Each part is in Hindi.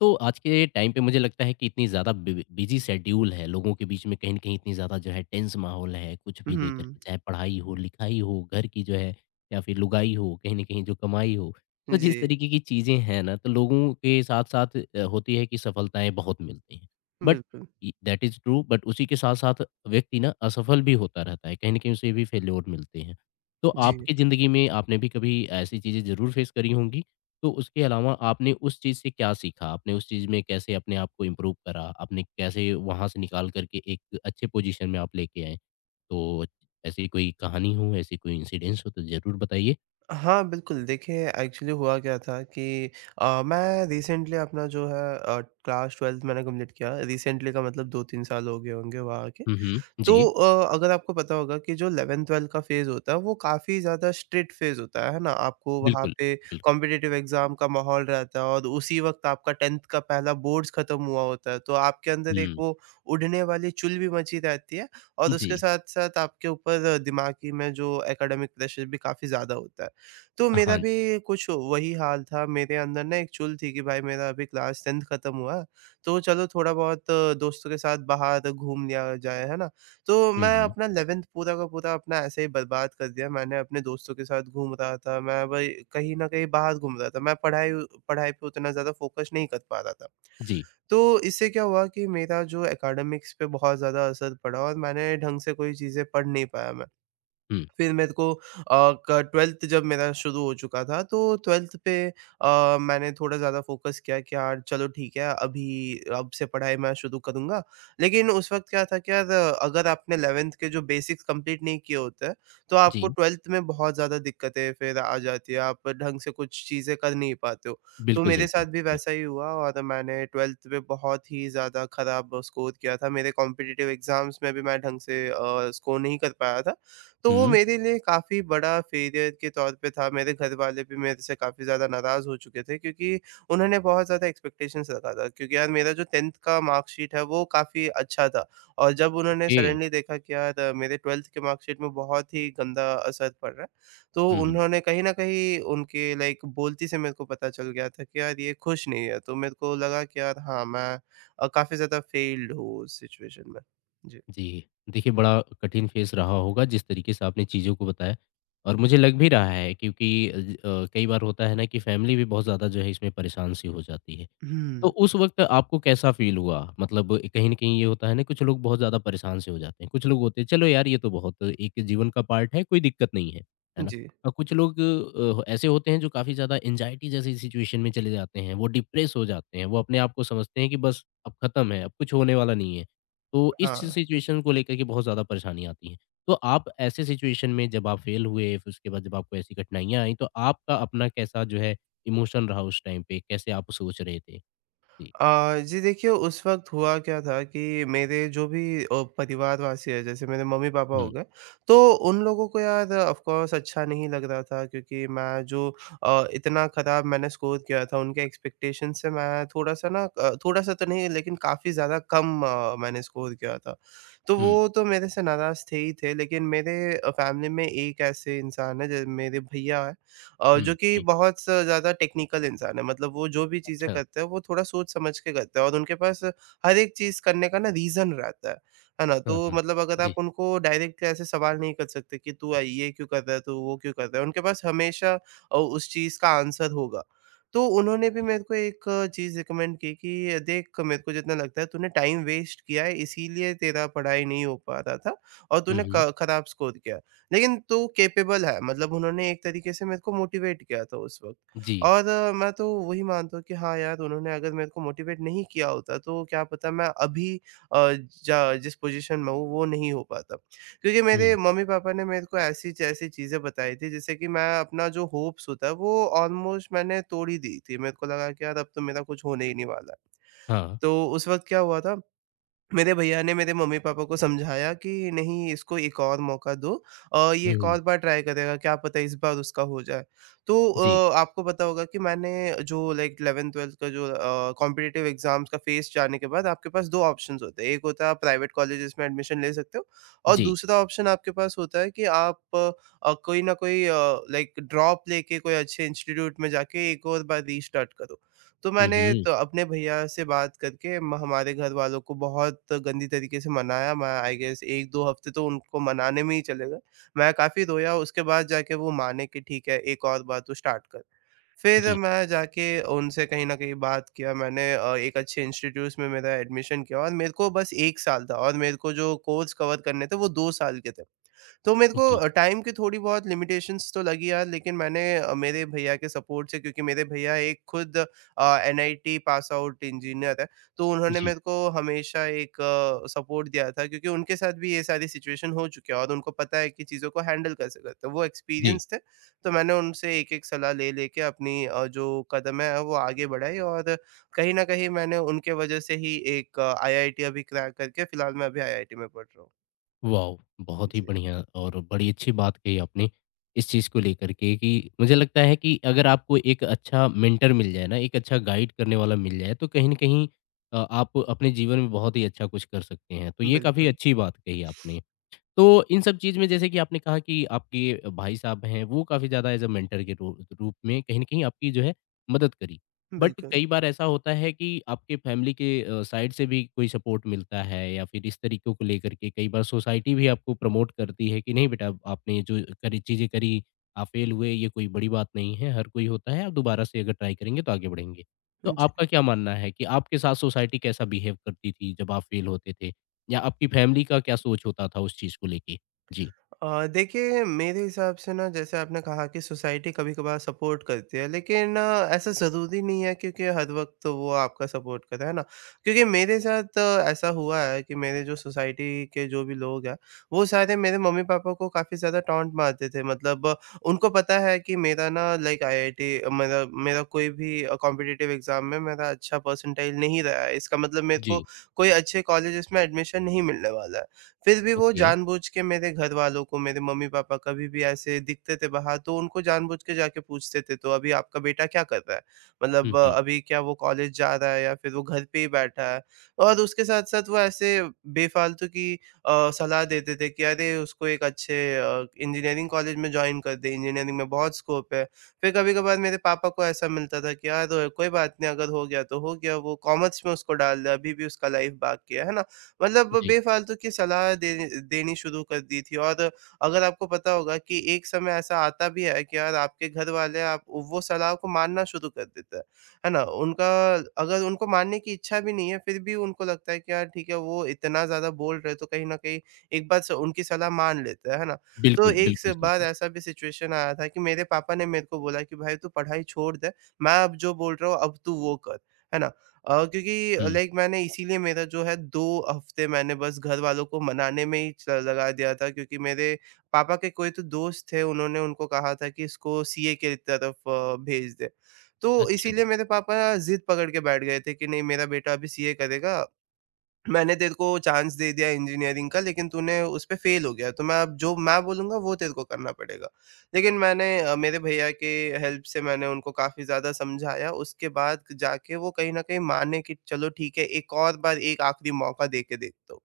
तो आज के टाइम पे मुझे लगता है कि इतनी ज़्यादा बिजी शेड्यूल है लोगों के बीच में कहीं ना कहीं इतनी ज़्यादा जो है टेंस माहौल है कुछ भी लेकर हुँ, के चाहे पढ़ाई हो लिखाई हो घर की जो है या फिर लुगाई हो कहीं ना कहीं जो कमाई हो। तो जिस जी, तरीके की चीज़ें हैं ना तो लोगों के साथ साथ होती है कि सफलताएं बहुत मिलती हैं। बट बिल्कुल। दैट इज़ ट्रू बट उसी के साथ साथ व्यक्ति ना असफल भी होता रहता है कहीं ना कहीं उसे भी फेल्योर मिलते हैं। तो जी। आपकी ज़िंदगी में आपने भी कभी ऐसी चीज़ें ज़रूर फेस करी होंगी। तो उसके अलावा आपने उस चीज़ से क्या सीखा? आपने उस चीज़ में कैसे अपने आप को इम्प्रूव करा? आपने कैसे वहाँ से निकाल कर के एक अच्छे पोज़ीशन में आप लेके आए? तो ऐसी कोई कहानी हो, ऐसी कोई इंसिडेंस हो तो ज़रूर बताइए। हाँ, बिल्कुल, देखिए एक्चुअली हुआ क्या था कि मैं रिसेंटली अपना जो है क्लास 12th मैंने कंप्लीट किया। रिसेंटली का मतलब 2-3 साल हो गए होंगे वहाँ। हुँ, हुँ। तो जी, अगर आपको पता होगा कि जो 11-12 का फ़ेज़ होता है, वो काफ़ी ज़्यादा स्ट्रिक्ट फ़ेज़ होता है ना? आपको वहाँ बिल्कुल, पे बिल्कुल। कॉम्पिटिटिव एग्ज़ाम का माहौल रहता है और उसी वक़्त आपका 10th का पहला बोर्ड्स ख़त्म हुआ होता है, तो आपके अंदर एक हुँ, वो उड़ने वाली चुल भी मची रहती है और उसके जी। साथ-साथ आपके ऊपर दिमागी में जो एकेडमिक प्रेशर भी काफ़ी ज़्यादा होता है। तो मेरा हाँ जी। भी कुछ वही हाल था, मेरे अंदर ना एक चुल थी कि भाई मेरा अभी क्लास 10th ख़त्म हुआ है, तो चलो थोड़ा-बहुत दोस्तों के साथ बाहर घूम लिया जाए, है ना? तो हुँ, मैं हुँ। अपना 11th पूरा का पूरा अपना ऐसे ही बर्बाद कर दिया। मैंने अपने दोस्तों के साथ घूम रहा था, मैं वही कहीं न कहीं बाहर घूम रहा था। मैं पढ़ाई पढ़ाई पे उतना ज़्यादा फ़ोकस नहीं कर पा रहा था। जी। तो इससे क्या हुआ कि मेरा जो एकेडमिक्स पे बहुत ज़्यादा असर पड़ा और मैंने ढंग से कोई चीज़ें पढ़ नहीं पाया मैं। हुँ, फिर मेरे को अ, क 12th जब मेरा शुरू हो चुका था तो 12th पे मैंने थोड़ा ज़्यादा फ़ोकस किया कि यार चलो ठीक है अभी अब से पढ़ाई मैं शुरू करूँगा। लेकिन उस वक़्त क्या था कि यार अगर आपने 11th के जो बेसिक्स कंप्लीट नहीं किए होते हैं, तो आपको जी। 12th में बहुत ज़्यादा दिक्कतें फिर आ जाती है, आप ढंग से कुछ चीज़ें कर नहीं पाते हो। तो बिल्कुल मेरे सही कहा। साथ भी जी। वैसा ही हुआ और मैंने 12th में बहुत ही ज़्यादा ख़राब स्कोर किया था। मेरे कॉम्पिटिटिव एग्ज़ाम्स में भी मैं ढंग से स्कोर नहीं कर पाया था। तो वो हुँ, मेरे लिए काफ़ी बड़ा फेलियर के तौर पे था, मेरे घर वाले भी मेरे से काफ़ी ज़्यादा नाराज़ हो चुके थे क्योंकि उन्होंने बहुत ज़्यादा एक्सपेक्टेशंस रखा था क्योंकि यार मेरा जो 10th का मार्कशीट है वो काफ़ी अच्छा था और जब उन्होंने ओके। सडनली देखा कि यार मेरे 12th के मार्कशीट में बहुत ही गंदा असर पड़ रहा है, तो हुँ, हुँ। उन्होंने कहीं न कहीं उनके लाइक बोलती से मेरे को पता चल गया था कि यार ये खुश नहीं है, तो मेरे को लगा कि यार हाँ, मैं काफ़ी ज़्यादा फेल्ड हूँ उस सिचुएशन में। जी। जी। देखिए, बड़ा कठिन फ़ेज़ रहा होगा जिस तरीके से आपने चीज़ों को बताया, और मुझे लग भी रहा है क्योंकि कई बार होता है ना कि फ़ैमिली भी बहुत ज़्यादा जो है इसमें परेशान सी हो जाती है। तो हुँ। उस वक़्त आपको कैसा फ़ील हुआ? मतलब कहीं न कहीं ये होता है ना, कुछ लोग बहुत ज़्यादा परेशान से हो जाते हैं। कुछ लोग होते हैं चलो यार ये तो बहुत एक जीवन का पार्ट है, कोई दिक्कत नहीं है, है ना? जी, और कुछ लोग ऐसे होते हैं जो काफ़ी ज़्यादा एंग्जायटी जैसी सिचुएशन में चले जाते हैं, वो डिप्रेस हो जाते हैं, वो अपने आप को समझते हैं कि बस अब ख़त्म है, अब कुछ होने वाला नहीं है। तो इस हाँ। सिचुएशन को लेकर के बहुत ज़्यादा परेशानी आती है। तो आप ऐसे सिचुएशन में जब आप फ़ेल हुए, फिर उसके बाद जब आपको ऐसी कठिनाइयाँ आई तो आपका अपना कैसा जो है इमोशन रहा उस टाइम पे? कैसे आप सोच रहे थे? जी, जी देखिए, उस वक़्त हुआ क्या था कि मेरे जो भी परिवारवासी हैं, जैसे मेरे मम्मी-पापा हो हुँ, गए, तो उन लोगों को यार ऑफ़ कोर्स अच्छा नहीं लग रहा था क्योंकि मैं जो इतना खराब मैंने स्कोर किया था, उनके एक्सपेक्टेशन से मैं थोड़ा-सा ना थोड़ा-सा तो नहीं लेकिन काफ़ी ज़्यादा कम मैंने स्कोर किया था। तो हुँ, वो तो मेरे से नाराज़ थे ही थे, लेकिन मेरे फ़ैमिली में एक ऐसे इंसान हैं ज मेरे भैया हैं, जो हुँ, कि जी, बहुत स ज़्यादा टेक्निकल इंसान है, मतलब वो जो भी चीज़ें अच्छा, करते हैं, वो थोड़ा सोच समझ के करते हैं और उनके पास हर एक चीज़ करने का ना रीज़न रहता है ना? हाँ, तो हाँ, मतलब अगर आप जी, उनको डायरेक्ट ऐसे सवाल नहीं कर सकते कि तू ये क्यों कर रहा है? तू वो क्यों कर रहा है? उनके पास हमेशा उस चीज़ का आंसर होगा। तो उन्होंने भी जी, मेरे को एक चीज़ रिकमेंड की कि देख मेरे को जितना लगता है तूने टाइम वेस्ट किया है इसीलिए तेरा पढ़ाई नहीं हो पा रहा था और हुँ, तूने हुँ, क खराब स्कोर किया। है। लेकिन तो कैपेबल है मतलब उन्होंने एक तरीके से मेरे को मोटिवेट किया था उस वक़्त जी, और मैं तो वही मानता हूँ कि हाँ यार उन्होंने अगर मेरे को मोटिवेट नहीं किया होता तो क्या पता मैं अभी अ, जा जिस पोज़ीशन में हूँ वो नहीं हो पाता। क्योंकि मेरे हुँ, मम्मी-पापा ने मेरे को ऐसी-ऐसी चीज़ें बताई थी जिससे कि मैं अपना जो होप्स होता है वो ऑलमोस्ट मैंने तोड़ ही दी थी। मेरे को लगा कि यार अब तो मेरा कुछ होने ही नहीं वाला है। हाँ, तो उस वक़्त क्या हुआ था, मेरे भैया ने मेरे मम्मी-पापा को समझाया कि नहीं इसको एक और मौका दो, ये एक हुँ, और बार ट्राई करेगा, क्या पता इस बार उसका हो जाए। तो जी, आपको पता होगा कि मैंने जो लाइक 11th-12th का जो कॉम्पिटिटिव एग्ज़ाम्स का फेज़ जाने के बाद आपके पास 2 ऑप्शंस होते हैं। एक होता है आप प्राइवेट कॉलेजेस में एडमिशन ले सकते हो और जी, दूसरा ऑप्शन आपके पास होता है कि आप कोई ना कोई लाइक ड्रॉप लेके कोई अच्छे इंस्टीट्यूट में जाके एक और बार रीस्टार्ट करो। तो हुँ, मैंने हुँ, तो अपने भैया से बात करके म हमारे घर वालों को बहुत गंदी तरीके से मनाया। मैं आई गेस 1-2 हफ्ते तो उनको मनाने में ही चले गए। मैं काफ़ी रोया उसके बाद जाके वो माने कि ठीक है एक और बार तू स्टार्ट कर। फिर जी, मैं जाके उनसे कहीं न कहीं बात किया, मैंने एक अच्छे इंस्टीट्यूट्स में मेरा एडमिशन किया और मेरे को बस 1 साल था और मेरे को जो कोर्स कवर करने थे वो 2 साल के थे। तो मेरे को जी, टाइम की थोड़ी बहुत लिमिटेशंस तो लगी यार, लेकिन मैंने मेरे भैया के सपोर्ट से, क्योंकि मेरे भैया एक खुद एनआईटी पास आउट इंजीनियर है, तो उन्होंने जी, मेरे को हमेशा एक सपोर्ट दिया था क्योंकि उनके साथ भी ये सारी सिचुएशन हो चुकी है और उनको पता है कि चीज़ों को हैंडल कैसे करते हैं, वो जी, एक्सपीरियंस थे। तो मैंने उनसे एक एक सलाह ले लेके अपनी जो कदम है वो आगे बढ़ाई और कहीं ना कहीं मैंने उनके वजह से ही एक आईआईटी अभी क्रैक करके फिलहाल मैं अभी आईआईटी में पढ़ रहा हूँ। वॉव! बहुत ही जी, बढ़िया और बड़ी अच्छी बात कही आपने इस चीज़ को लेकर के कि मुझे लगता है कि अगर आपको एक अच्छा मेंटर मिल जाए ना, एक अच्छा गाइड करने वाला मिल जाए, तो कहीं न कहीं आप अपने जीवन में बहुत ही अच्छा कुछ कर सकते हैं। तो ये काफ़ी बिल्कुल, अच्छी बात कही आपने। तो इन सब चीज़ में जैसे कि आपने कहा कि आपके भाई साहब हैं, वो काफ़ी ज़्यादा एज़ अ मेंटर के रू रूप में कहीं न कहीं आपकी जो है मदद करी। बट बिल्कुल। कई बार ऐसा होता है कि आपके फैमिली के साइड से भी कोई सपोर्ट मिलता है या फिर इस तरीकों को लेकर के कई बार सोसाइटी भी आपको प्रमोट करती है कि नहीं बेटा आपने ये जो करी चीज़ें करी, आप फेल हुए ये कोई बड़ी बात नहीं है, हर कोई होता है, आप दोबारा से अगर ट्राई करेंगे तो आगे बढ़ेंगे। तो जी। आपका क्या मानना है कि आपके साथ सोसाइटी कैसा बिहेव करती थी जब आप फेल होते थे? या आपकी फैमिली का क्या सोच होता था उस चीज़ को लेके? जी, देखिए मेरे हिसाब से ना जैसे आपने कहा कि सोसाइटी कभी-कभार सपोर्ट करती है, लेकिन ऐसा ज़रूरी नहीं है क्योंकि हर वक़्त तो वो आपका सपोर्ट करे, है ना? क्योंकि मेरे साथ ऐसा हुआ है कि मेरे जो सोसाइटी के जो भी लोग हैं, वो सारे मेरे मम्मी-पापा को काफ़ी ज़्यादा टॉन्ट मारते थे, मतलब उनको पता है कि मेरा ना लाइक आईआईटी मेरा मेरा कोई भी कॉम्पिटिटिव एग्ज़ाम में मेरा अच्छा परसेंटाइल नहीं रहा है। इसका मतलब मेरे को जी, कोई अच्छे कॉलेजेस में एडमिशन नहीं मिलने वाला है। फिर भी वो ओके। जानबूझ के मेरे घर वालों को, मेरे मम्मी-पापा कभी भी ऐसे दिखते थे बाहर तो उनको जानबूझ के जाके पूछते थे, "तो अभी आपका बेटा क्या कर रहा है? हुँ, मतलब हुँ, अभी क्या वो कॉलेज जा रहा है या फिर वो घर पे ही बैठा है?" और उसके साथ-साथ वो ऐसे बेफ़ालतू की सलाह देते थे कि अरे उसको एक अच्छे इंजीनियरिंग कॉलेज में जॉइन कर दे, इंजीनियरिंग में बहुत स्कोप है। फिर कभी-कभार मेरे पापा को ऐसा मिलता था कि यार कोई बात नहीं, अगर हो गया तो हो गया, वो कॉमर्स में उसको डाल दे, अभी भी उसका लाइफ बाकी है ना? मतलब जी। बेफ़ालतू की सलाह देनी देनी शुरू कर दी थी। और अगर आपको पता होगा कि एक समय ऐसा आता भी है कि यार आपके घर वाले आप वो सलाह को मानना शुरू कर देते हैं, है ना? उनका अगर उनको मानने की इच्छा भी नहीं है, फिर भी उनको लगता है कि यार ठीक है, वो इतना ज़्यादा बोल रहे हैं, तो कहीं न कहीं एक बार स उनकी सलाह मान लेते हैं, है ना? तो बिल्कुल, एक से बिल्कुल, जी, बार जी। ऐसा भी सिचुएशन आया था कि मेरे पापा ने मेरे को बोला कि, "भाई तू पढ़ाई छोड़ दे, मैं अब जो बोल रहा हूँ, अब तू वो कर।" है ना? क्योंकि हुँ, लाइक मैंने इसीलिए मेरा जो है 2 हफ्ते मैंने बस घर वालों को मनाने में ही च लगा दिया था क्योंकि मेरे पापा के कोई तो दोस्त थे, उन्होंने उनको कहा था कि इसको सीए की तरफ भेज दें। तो अच्छा इसीलिए जी, मेरे पापा ज़िद पकड़ के बैठ गए थे कि नहीं मेरा बेटा अभी सीए करेगा। मैंने तेरे को चांस दे दिया इंजीनियरिंग का लेकिन तूने उस पे फेल हो गया तो मैं अब जो मैं बोलूँगा वो तेरे को करना पड़ेगा। लेकिन मैंने मेरे भैया के हेल्प से मैंने उनको काफ़ी ज़्यादा समझाया, उसके बाद जाके वो कहीं न कहीं माने कि चलो ठीक है, एक और बार एक आखिरी मौका दे के देखता हूँ।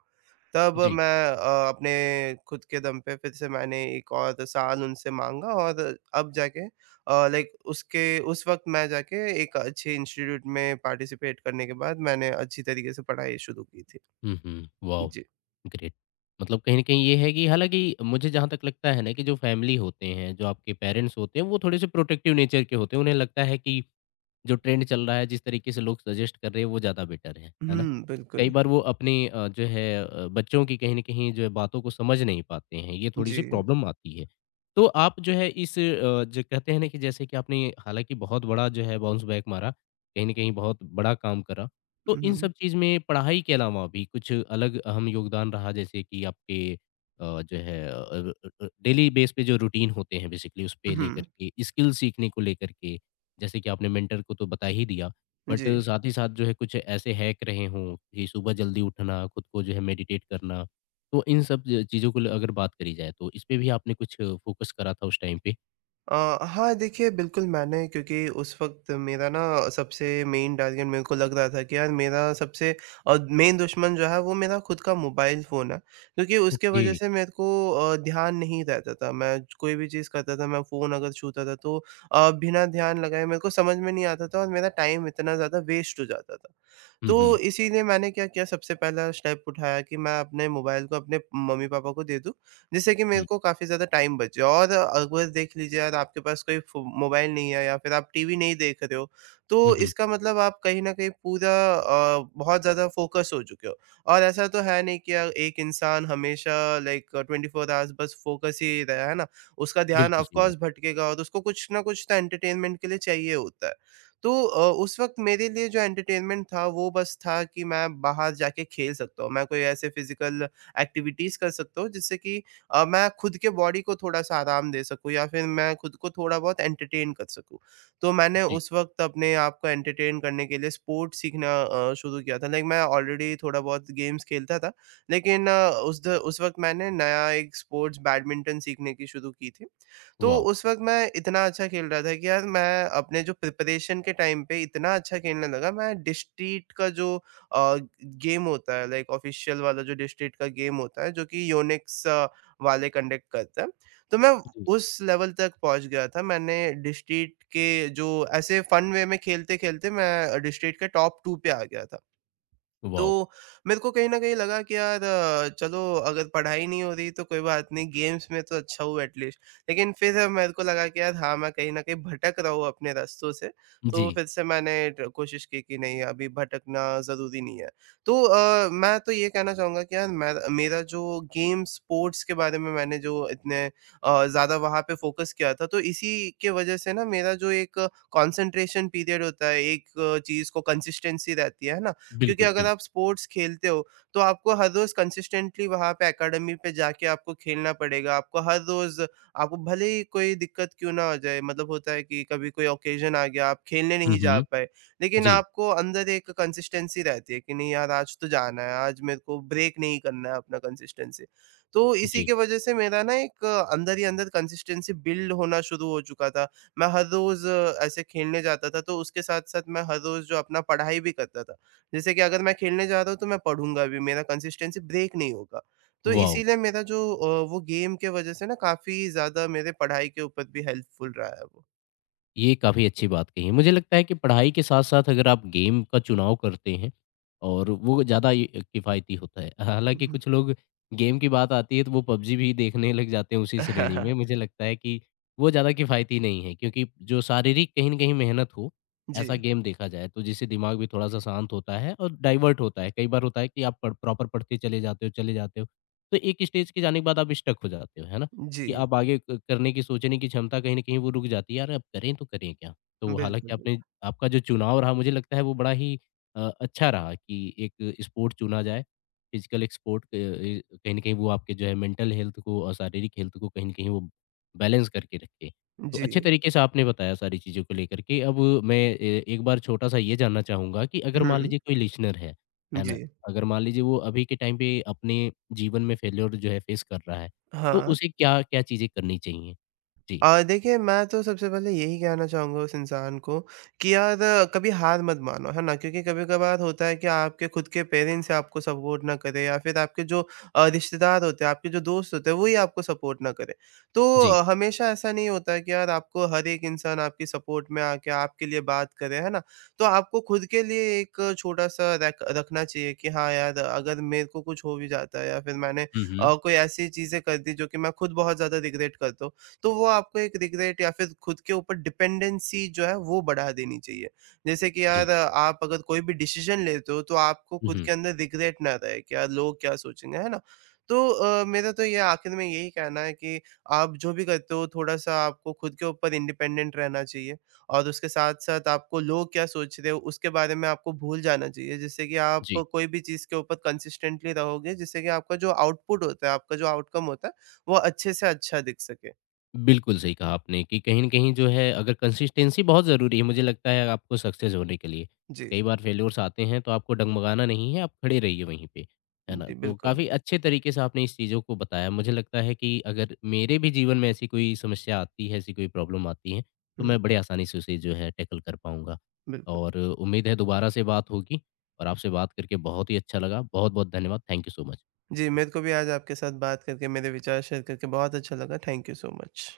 तब जी। मैं अपने खुद के दम पे फिर से मैंने 1 और साल उनसे माँगा और अब जाके लाइक उसके उस वक़्त मैं जाके एक अच्छे इंस्टीट्यूट में पार्टिसिपेट करने के बाद मैंने अच्छी तरीके से पढ़ाई शुरू की थी। हुँ, हुँ, वॉव! जी। ग्रेट। मतलब कहीं न कहीं ये है कि हालाँकि मुझे जहाँ तक लगता है ना कि जो फैमिली होते हैं, जो आपके पेरेंट्स होते हैं, वो थोड़े से प्रोटेक्टिव नेचर के होते हैं। उन्हें लगता है कि जो ट्रेंड चल रहा है, जिस तरीके से लोग सजेस्ट कर रहे हैं, वो ज़्यादा बेटर है ना? हुँ, कई बिल्कुल। बार वो अपनी जो है बच्चों की कहीं न कहीं जो है बातों को समझ नहीं पाते हैं, ये जी। थोड़ी-सी प्रॉब्लम आती है। तो आप जो है इस जो कहते हैं ना कि जैसे कि आपने हालाँकि बहुत बड़ा जो है बाउंस बैक मारा, कहीं न कहीं बहुत बड़ा काम करा। तो इन हुँ, सब चीज़ में पढ़ाई के अलावा भी कुछ अलग अहम योगदान रहा जैसे कि आपके जो है डेली बेस पे जो रूटीन होते हैं बेसिकली हुँ, उसपे लेकर हुँ, के, स्किल सीखने को लेकर के, जैसे कि आपने मेंटर को तो बता ही दिया, बट जी। साथ ही साथ जो है कुछ ऐसे हैक रहे हों कि सुबह जल्दी उठना, खुद को जो है मेडिटेट करना। तो इन सब चीज़ों को अगर बात करी जाए तो इस पे भी आपने कुछ फोकस करा था उस टाइम पे? हाँ, देखिए बिल्कुल मैंने क्योंकि उस वक़्त मेरा ना सबसे मेन टारगेट मेरे को लग रहा था कि यार मेरा सबसे मेन दुश्मन जो है वो मेरा खुद का मोबाइल फ़ोन है। क्योंकि उसके ओके। वजह से मेरे को ध्यान नहीं रहता था। मैं कोई भी चीज़ करता था, मैं फ़ोन अगर छूता था तो बिना ध्यान लगाए मेरे को समझ में नहीं आता था और मेरा टाइम इतना ज़्यादा वेस्ट हो जाता था। तो हम्म। इसीलिए मैंने क्या किया, सबसे पहला स्टेप उठाया कि मैं अपने मोबाइल को अपने मम्मी-पापा को दे दूँ जिससे कि मेरे हम्म को काफ़ी ज़्यादा टाइम बचे। और अगर देख लीजिए यार, आपके पास कोई फ़ो मोबाइल नहीं है या फिर आप टीवी नहीं देख रहे हो, हम्म। तो इसका मतलब आप कहीं न कहीं पूरा बहुत ज़्यादा फ़ोकस हो चुके हो। और ऐसा तो है नहीं कि यार एक इंसान हमेशा लाइक 24 आवर्स बस फ़ोकस ही रहा है ना, उसका ध्यान बिल्कुल ऑफ़ सही बात। कोर्स भटकेगा और उसको कुछ न कुछ तो एंटरटेनमेंट के लिए चाहिए होता है। तो उस वक़्त मेरे लिए जो एंटरटेनमेंट था वो बस था कि मैं बाहर जाके खेल सकता हूँ, मैं कोई ऐसे फ़िज़िकल एक्टिविटीज़ कर सकता हूँ जिससे कि मैं खुद के बॉडी को थोड़ा-सा आराम दे सकूँ या फिर मैं खुद को थोड़ा बहुत एंटरटेन कर सकूँ। तो मैंने जी। उस वक़्त अपने आप को एंटरटेन करने के लिए स्पोर्ट्स सीखना शुरू किया था। लाइक मैं ऑलरेडी थोड़ा बहुत गेम्स खेलता था, लेकिन उस वक़्त मैंने नया एक स्पोर्ट्स बैडमिंटन सीखने की शुरू की थी। तो वाह। उस वक़्त मैं इतना अच्छा खेल रहा था कि यार मैं अपने जो प्रिपरेशन के टाइम पे इतना अच्छा खेलने लगा, मैं डिस्ट्रिक्ट का जो अ, गेम होता है लाइक ऑफ़िशियल वाला जो डिस्ट्रिक्ट का गेम होता है, जो कि योनिक्स वाले कंडक्ट करते हैं। तो मैं जी। उस लेवल तक पहुँच गया था। मैंने डिस्ट्रिक्ट के जो ऐसे फ़न वे में खेलते-खेलते मैं डिस्ट्रिक्ट के टॉप 2 पे आ गया था। तो वाह। मेरे को कहीं न कहीं लगा कि यार चलो, अगर पढ़ाई नहीं हो रही तो कोई बात नहीं, गेम्स में तो अच्छा हूँ एटलीस्ट। लेकिन फिर मेरे को लगा कि यार हाँ, मैं कहीं न कहीं भटक रहा हूँ अपने रास्तों से। तो जी। फिर से मैंने ट कोशिश की कि नहीं, अभी भटकना ज़रूरी नहीं है। तो मैं तो ये कहना चाहूँगा कि यार मैं, मेरा जो गेम स्पोर्ट्स के बारे में मैंने जो इतने ज़्यादा वहाँ पे फ़ोकस किया था तो इसी के वज़ह से ना मेरा जो एक कंसंट्रेशन पीरियड होता है, एक चीज़ को कंसिस्टेंसी रहती है ना? क्योंकि बिल्कुल अगर बिल्कुल। आप स्पोर्ट्स खेलते हो, तो आपको हर रोज़ कंसिस्टेंटली वहाँ पे अकेडमी पे जाके आपको खेलना पड़ेगा। आपको हर रोज़ आपको भले ही कोई दिक्कत क्यों ना हो जाए, मतलब होता है कि कभी कोई ऑकेज़न आ गया, आप खेलने हम्म नहीं जा हम्म, पाए, लेकिन जी। आपको अंदर एक कंसिस्टेंसी रहती है कि नहीं यार, आज तो जाना है, आज मेरे को ब्रेक नहीं करना है अपना कंसिस्टेंसी। तो इसी जी। की वज़ह से मेरा ना एक अंदर ही अंदर कंसिस्टेंसी बिल्ड होना शुरू हो चुका था। मैं हर रोज़ ऐसे खेलने जाता था, तो उसके साथ-साथ मैं हर रोज़ जो अपना पढ़ाई भी करता था, जैसे कि अगर मैं खेलने जा रहा हूँ तो मैं पढ़ूँगा भी, मेरा कंसिस्टेंसी ब्रेक नहीं होगा। तो वाह। इसीलिए मेरा जो वो गेम के वज़ह से ना काफ़ी ज़्यादा मेरे पढ़ाई के ऊपर भी हेल्पफुल रहा है वो। ये काफ़ी अच्छी बात कही है। मुझे लगता है कि पढ़ाई के साथ-साथ अगर आप गेम का चुनाव करते हैं और वो ज़्यादा ये किफ़ायती होता है। हालाँकि हुँ। कुछ लोग गेम की बात आती है तो वो पबजी भी देखने लग जाते हैं उसी श्रेणी में। मुझे लगता है कि वो ज़्यादा किफ़ायती नहीं है क्योंकि जो शारीरिक कहीं न कहीं मेहनत हो, ऐसा जी, गेम देखा जाए तो जिससे दिमाग भी थोड़ा-सा शांत होता है और डाइवर्ट होता है। कई बार होता है कि आप पढ़ प्रॉपर पढ़ते चले जाते हो, तो एक स्टेज के जाने के बाद आप स्टक हो जाते हो, है ना? कि जी, आप आगे क करने की सोचने की क्षमता कहीं न कहीं वो रुक जाती है, यार अब करें तो करें क्या? तो हालाँकि बिल्कुल, आपने, आपका जो चुनाव रहा मुझे लगता है वो बड़ा ही अच्छा रहा कि एक स्पोर्ट चुना जाए, फिज़िकल एक स्पोर्ट अ, ए कहीं न कहीं वो आपके जो है मेंटल हेल्थ को और शारीरिक हेल्थ को कहीं न कहीं वो बैलेंस करके रखे। तो जी। अच्छे तरीके से आपने बताया सारी चीज़ों को लेकर के। अब मैं ए एक बार छोटा-सा ये जानना चाहूँगा कि अगर मान हुँ, लीजिए कोई लिसनर है ना? जी। अगर मान लीजिए वो अभी के टाइम पे अपने जीवन में फेल्योर जो है फेस कर रहा है, तो हाँ। उसे क्या-क्या चीज़ें करनी चाहिए? जी, देखिए मैं तो सबसे पहले यही कहना चाहूँगा उस इंसान को कि यार कभी हार मत मानो, है ना? क्योंकि कभी-कभार होता है कि आपके खुद के पेरेंट्स आपको सपोर्ट ना करें या फिर आपके जो रिश्तेदार होते हैं, आपके जो दोस्त होते हैं, वही आपको सपोर्ट ना करें। तो जी। हमेशा ऐसा नहीं होता है कि यार आपको हर एक इंसान आपकी सपोर्ट में आके आपके लिए बात करे, है ना? तो आपको खुद के लिए एक छोटा-सा रैक रखना चाहिए कि हाँ यार, अगर मेरे को कुछ हो भी जाता है या फिर मैंने हुँ, हुँ। कोई ऐसी चीज़ें कर दी जो कि मैं खुद बहुत ज़्यादा रिग्रेट करता हूँ, तो वो आपको एक रिग्रेट या फिर खुद के ऊपर डिपेंडेंसी जो है वो बढ़ा देनी चाहिए। जैसे कि यार जी। आप अगर कोई भी डिसीज़न लेते हो तो आपको हुँ, खुद हुँ। के अंदर रिग्रेट ना रहे कि यार लोग क्या सोचेंगे, है ना? तो मेरा तो ये आखिर में यही कहना है कि आप जो भी करते हो थोड़ा-सा आपको खुद के ऊपर इंडिपेंडेंट रहना चाहिए और उसके साथ-साथ आपको लोग क्या सोच रहे हो उसके बारे में आपको भूल जाना चाहिए, जिससे कि आप जी। कोई भी चीज़ के ऊपर कंसिस्टेंटली रहोगे, जिससे कि आपका जो आउटपुट होता है, आपका जो आउटकम होता है, वो अच्छे से अच्छा दिख सके। बिल्कुल सही कहा आपने कि कहीं न कहीं जो है अगर कंसिस्टेंसी बहुत ज़रूरी है, मुझे लगता है आपको सक्सेस होने के लिए। जी, कई बार फेल्योर्स आते हैं तो आपको डगमगाना नहीं है, आप खड़े रहिए वहीं पे, है ना? जी, तो बिल्कुल। काफ़ी अच्छे तरीके से आपने इस चीज़ों को बताया। मुझे लगता है कि अगर मेरे भी जीवन में ऐसी कोई समस्या आती है, ऐसी कोई प्रॉब्लम आती है, तो हुँ, मैं बड़े आसानी से उसे जो है टैकल कर पाऊँगा। बिल्कुल। और उम्मीद है दोबारा से बात होगी और आपसे बात करके बहुत ही अच्छा लगा। बहुत-बहुत धन्यवाद। Thank you so much. जी, मेरे को भी आज आपके साथ बात करके, मेरे विचार शेयर करके बहुत अच्छा लगा। Thank you so much.